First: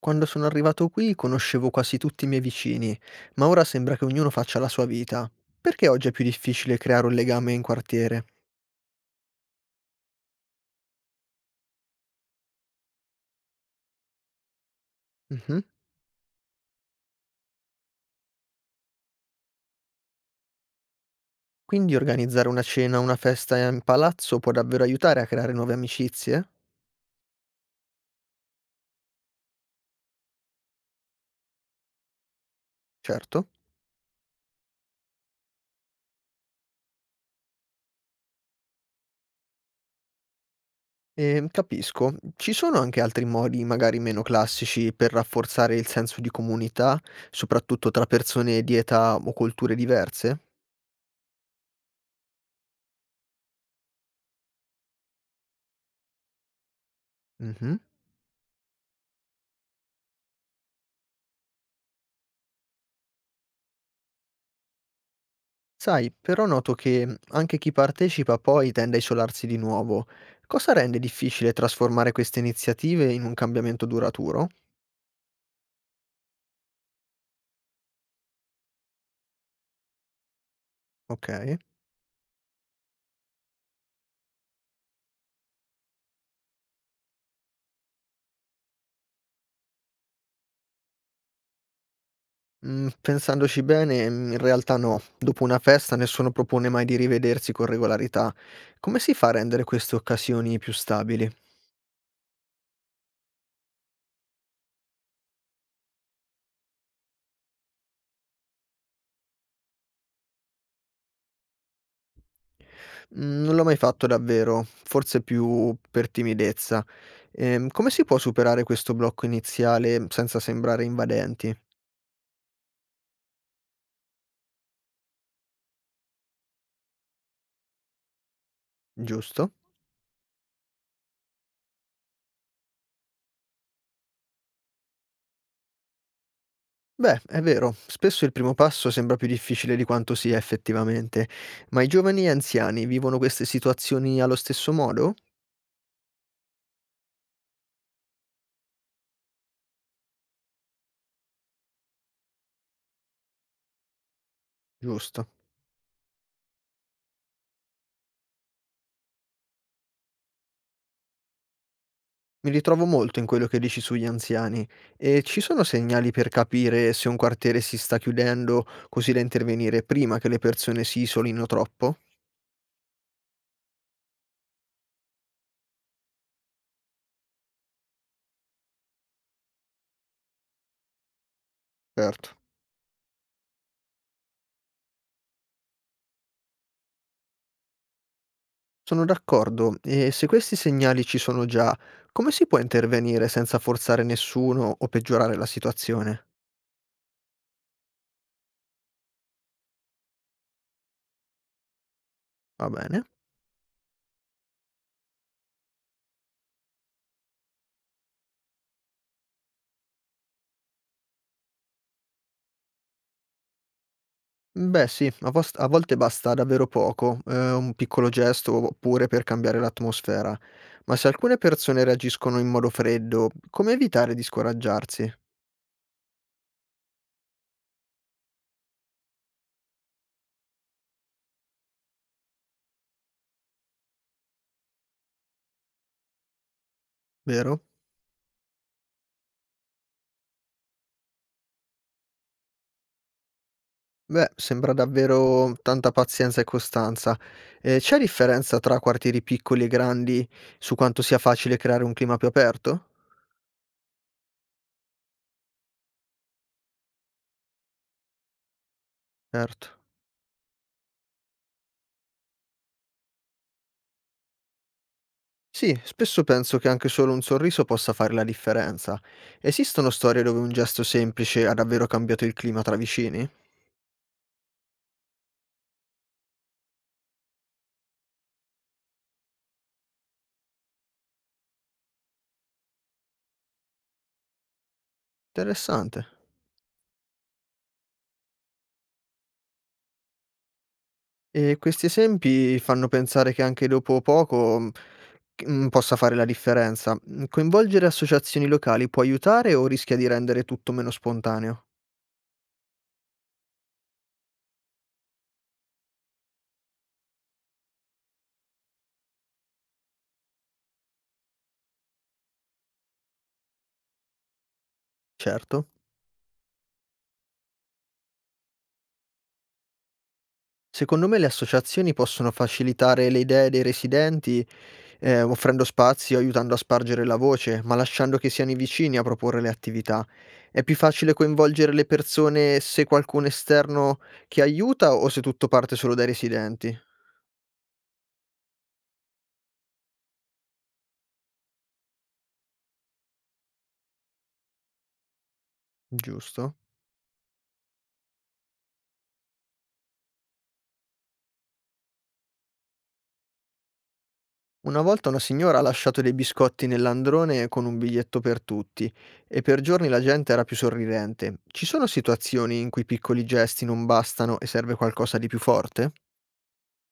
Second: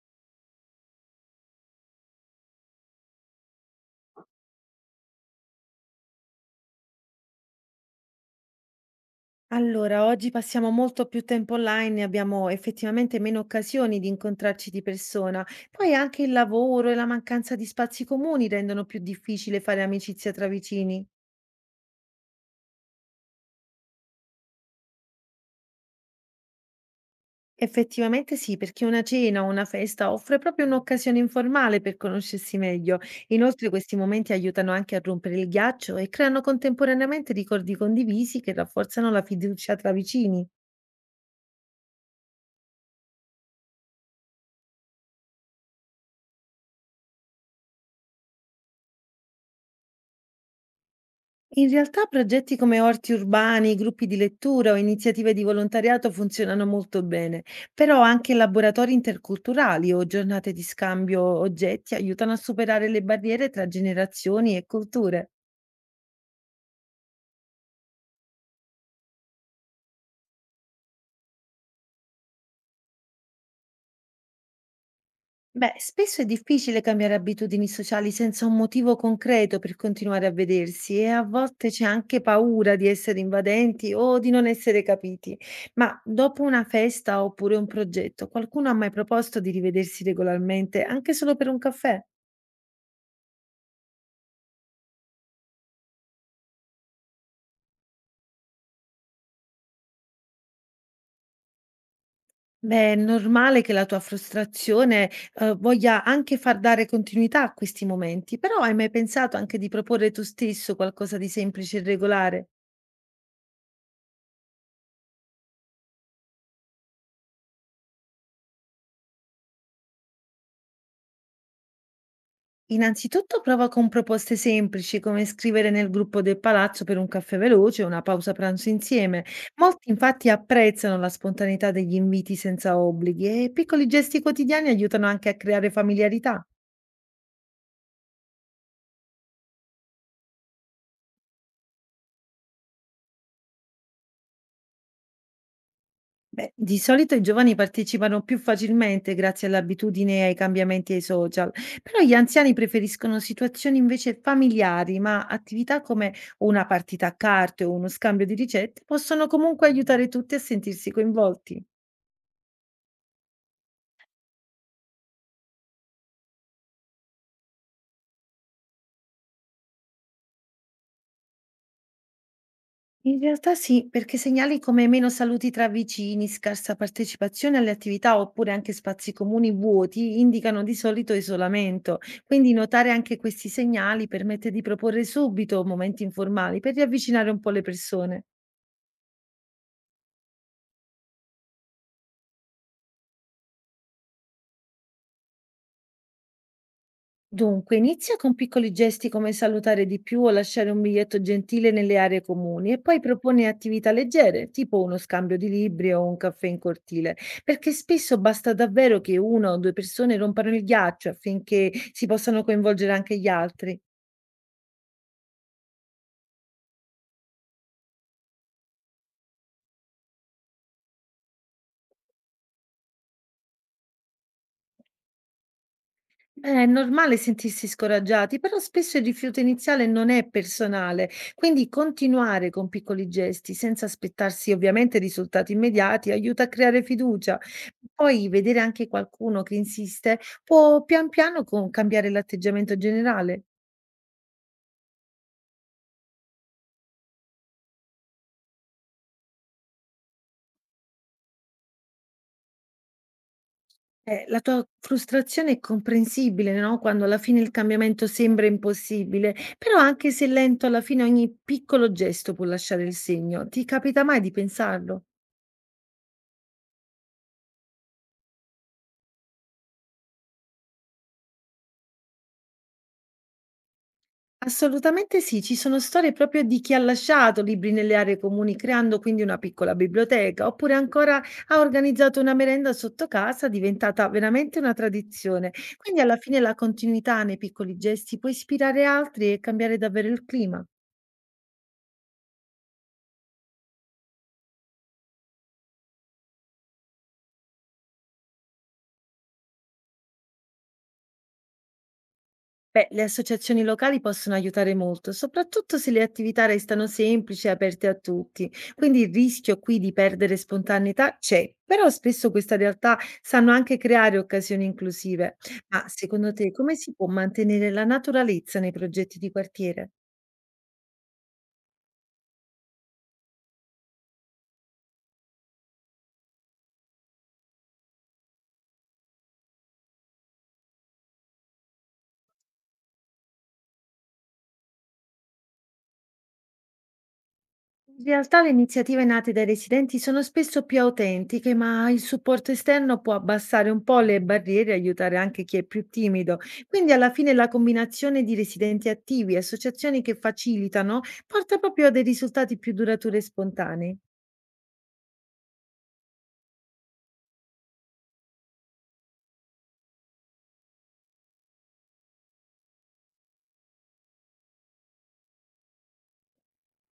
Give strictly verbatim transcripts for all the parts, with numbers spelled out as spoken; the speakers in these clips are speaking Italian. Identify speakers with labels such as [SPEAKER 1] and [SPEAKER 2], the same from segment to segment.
[SPEAKER 1] Quando sono arrivato qui conoscevo quasi tutti i miei vicini, ma ora sembra che ognuno faccia la sua vita. Perché oggi è più difficile creare un legame in quartiere?
[SPEAKER 2] Allora, oggi passiamo molto più tempo online e abbiamo effettivamente meno occasioni di incontrarci di persona.
[SPEAKER 1] Mhm.
[SPEAKER 2] Poi anche il lavoro e la mancanza di spazi comuni rendono più difficile fare amicizia tra vicini.
[SPEAKER 1] Quindi organizzare una cena o una festa in palazzo può davvero aiutare a creare nuove amicizie?
[SPEAKER 2] Effettivamente sì, perché una cena o una festa offre proprio un'occasione informale per conoscersi meglio.
[SPEAKER 1] Certo.
[SPEAKER 2] Inoltre questi momenti aiutano anche a rompere il ghiaccio e creano contemporaneamente ricordi condivisi che rafforzano la fiducia tra vicini.
[SPEAKER 1] E, capisco, ci sono anche altri modi, magari meno classici, per rafforzare il senso di comunità, soprattutto tra persone di età o culture diverse?
[SPEAKER 2] In realtà progetti come orti urbani, gruppi di lettura o iniziative di volontariato funzionano molto bene,
[SPEAKER 1] Mhm.
[SPEAKER 2] però anche laboratori interculturali o giornate di scambio oggetti aiutano a superare le barriere tra generazioni e culture.
[SPEAKER 1] Sai, però noto che mh, anche chi partecipa poi tende a isolarsi di nuovo. Cosa rende difficile trasformare queste iniziative in un cambiamento duraturo?
[SPEAKER 2] Beh, spesso è difficile cambiare abitudini sociali senza un motivo concreto per continuare a vedersi e a
[SPEAKER 1] Ok.
[SPEAKER 2] volte c'è anche paura di essere invadenti o di non essere capiti. Ma dopo una festa oppure un progetto, qualcuno ha mai proposto di rivedersi regolarmente, anche solo per un caffè?
[SPEAKER 1] Mm, pensandoci bene, mm, in realtà no. Dopo una festa nessuno propone mai di rivedersi con regolarità. Come si fa a rendere queste occasioni più stabili?
[SPEAKER 2] Beh, è normale che la tua frustrazione, eh, voglia anche far dare continuità a questi momenti, però hai mai pensato anche di proporre tu stesso qualcosa di semplice e regolare?
[SPEAKER 1] Mm, non l'ho mai fatto davvero, forse più per timidezza. Ehm, come si può superare questo blocco iniziale senza sembrare invadenti?
[SPEAKER 2] Innanzitutto prova con proposte semplici come scrivere nel gruppo del palazzo per un caffè veloce o una pausa pranzo insieme.
[SPEAKER 1] Giusto?
[SPEAKER 2] Molti infatti apprezzano la spontaneità degli inviti senza obblighi e piccoli gesti quotidiani aiutano anche a creare familiarità.
[SPEAKER 1] Beh, è vero, spesso il primo passo sembra più difficile di quanto sia effettivamente, ma i giovani e anziani vivono queste situazioni allo stesso modo?
[SPEAKER 2] Beh, di solito i giovani partecipano più facilmente grazie all'abitudine e ai cambiamenti ai social, però gli anziani preferiscono situazioni invece familiari, ma
[SPEAKER 1] Giusto.
[SPEAKER 2] attività come una partita a carte o uno scambio di ricette possono comunque aiutare tutti a sentirsi coinvolti.
[SPEAKER 1] Mi ritrovo molto in quello che dici sugli anziani. E ci sono segnali per capire se un quartiere si sta chiudendo, così da intervenire prima che le persone si isolino troppo?
[SPEAKER 2] In realtà sì, perché segnali come meno saluti tra vicini, scarsa partecipazione alle attività oppure anche spazi comuni vuoti indicano di solito isolamento.
[SPEAKER 1] Certo.
[SPEAKER 2] Quindi notare anche questi segnali permette di proporre subito momenti informali per riavvicinare un po' le persone.
[SPEAKER 1] Sono d'accordo, e se questi segnali ci sono già, come si può intervenire senza forzare nessuno o peggiorare la situazione?
[SPEAKER 2] Dunque, inizia con piccoli gesti come salutare di più o lasciare un biglietto gentile nelle aree
[SPEAKER 1] Va
[SPEAKER 2] comuni e poi
[SPEAKER 1] bene.
[SPEAKER 2] propone attività leggere, tipo uno scambio di libri o un caffè in cortile, perché spesso basta davvero che una o due persone rompano il ghiaccio affinché si possano coinvolgere anche gli altri.
[SPEAKER 1] Beh sì, a vost a volte basta davvero poco, ehm, un piccolo gesto oppure per cambiare l'atmosfera. Ma se alcune persone reagiscono in modo freddo, come evitare di scoraggiarsi,
[SPEAKER 2] Eh, è normale sentirsi scoraggiati, però spesso il rifiuto iniziale non è personale, quindi continuare con piccoli gesti senza aspettarsi ovviamente risultati immediati aiuta a creare fiducia.
[SPEAKER 1] vero?
[SPEAKER 2] Poi vedere anche qualcuno che insiste può pian piano con- cambiare l'atteggiamento generale.
[SPEAKER 1] Beh, sembra davvero tanta pazienza e costanza. Ehm, c'è differenza tra quartieri piccoli e grandi su quanto sia facile creare un clima più aperto?
[SPEAKER 2] Eh, la tua frustrazione è comprensibile, no? Quando alla fine il cambiamento sembra impossibile,
[SPEAKER 1] Certo.
[SPEAKER 2] però anche se lento, alla fine ogni piccolo gesto può lasciare il segno. Ti capita mai di pensarlo?
[SPEAKER 1] Sì, spesso penso che anche solo un sorriso possa fare la differenza. Esistono storie dove un gesto semplice ha davvero cambiato il clima tra vicini?
[SPEAKER 2] Assolutamente sì, ci sono storie proprio di chi ha lasciato libri nelle aree comuni creando quindi una piccola biblioteca, oppure ancora ha organizzato una merenda sotto casa diventata veramente una tradizione. Quindi
[SPEAKER 1] Interessante.
[SPEAKER 2] alla fine la continuità nei piccoli gesti può ispirare altri e cambiare davvero il clima.
[SPEAKER 1] E questi esempi fanno pensare che anche dopo poco, mhmm, c mhmm, possa fare la differenza. Mhmm, Coinvolgere associazioni locali può aiutare o rischia di rendere tutto meno spontaneo?
[SPEAKER 2] Beh, le associazioni locali possono aiutare molto, soprattutto se le attività restano semplici e aperte a tutti. Quindi il rischio qui di perdere spontaneità c'è, però spesso queste realtà sanno anche creare occasioni inclusive.
[SPEAKER 1] Certo.
[SPEAKER 2] Ma secondo te come si può mantenere la naturalezza nei progetti di quartiere?
[SPEAKER 1] Secondo me le associazioni possono facilitare le idee dei residenti, ehm, offrendo spazio, aiutando a spargere la voce, ma lasciando che siano i vicini a proporre le attività. È più facile coinvolgere le persone se qualcuno esterno che aiuta o se tutto parte solo dai residenti?
[SPEAKER 2] In realtà le iniziative nate dai residenti sono spesso più autentiche, ma il supporto esterno può abbassare un po' le barriere e aiutare anche chi è più timido.
[SPEAKER 1] Giusto?
[SPEAKER 2] Quindi alla fine la combinazione di residenti attivi e associazioni che facilitano porta proprio a dei risultati più duraturi e spontanei.
[SPEAKER 1] Una volta una signora ha lasciato dei biscotti nell'androne con un biglietto per tutti e per giorni la gente era più sorridente. Ci sono situazioni in cui piccoli gesti non bastano e serve qualcosa di più forte?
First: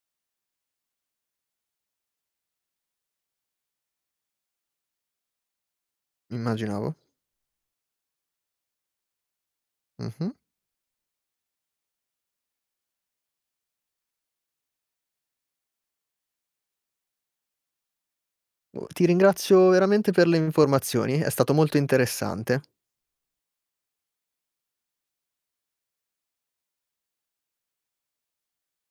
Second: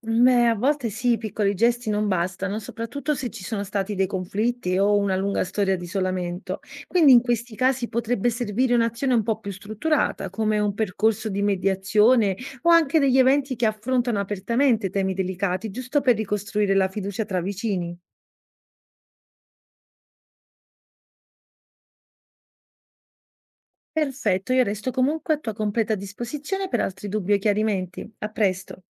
[SPEAKER 2] Beh, a volte sì, i piccoli gesti non bastano, soprattutto se ci sono stati dei conflitti o una lunga storia di isolamento.
[SPEAKER 1] Immaginavo.
[SPEAKER 2] Quindi in questi casi potrebbe servire un'azione un po' più strutturata,
[SPEAKER 1] Mhm.
[SPEAKER 2] come un percorso di mediazione o anche degli eventi che affrontano apertamente temi delicati, giusto per ricostruire la fiducia tra vicini.
[SPEAKER 1] Oh, ti ringrazio veramente per le informazioni, è stato molto interessante.
[SPEAKER 2] Perfetto, io resto comunque a tua completa disposizione per altri dubbi o chiarimenti. A presto.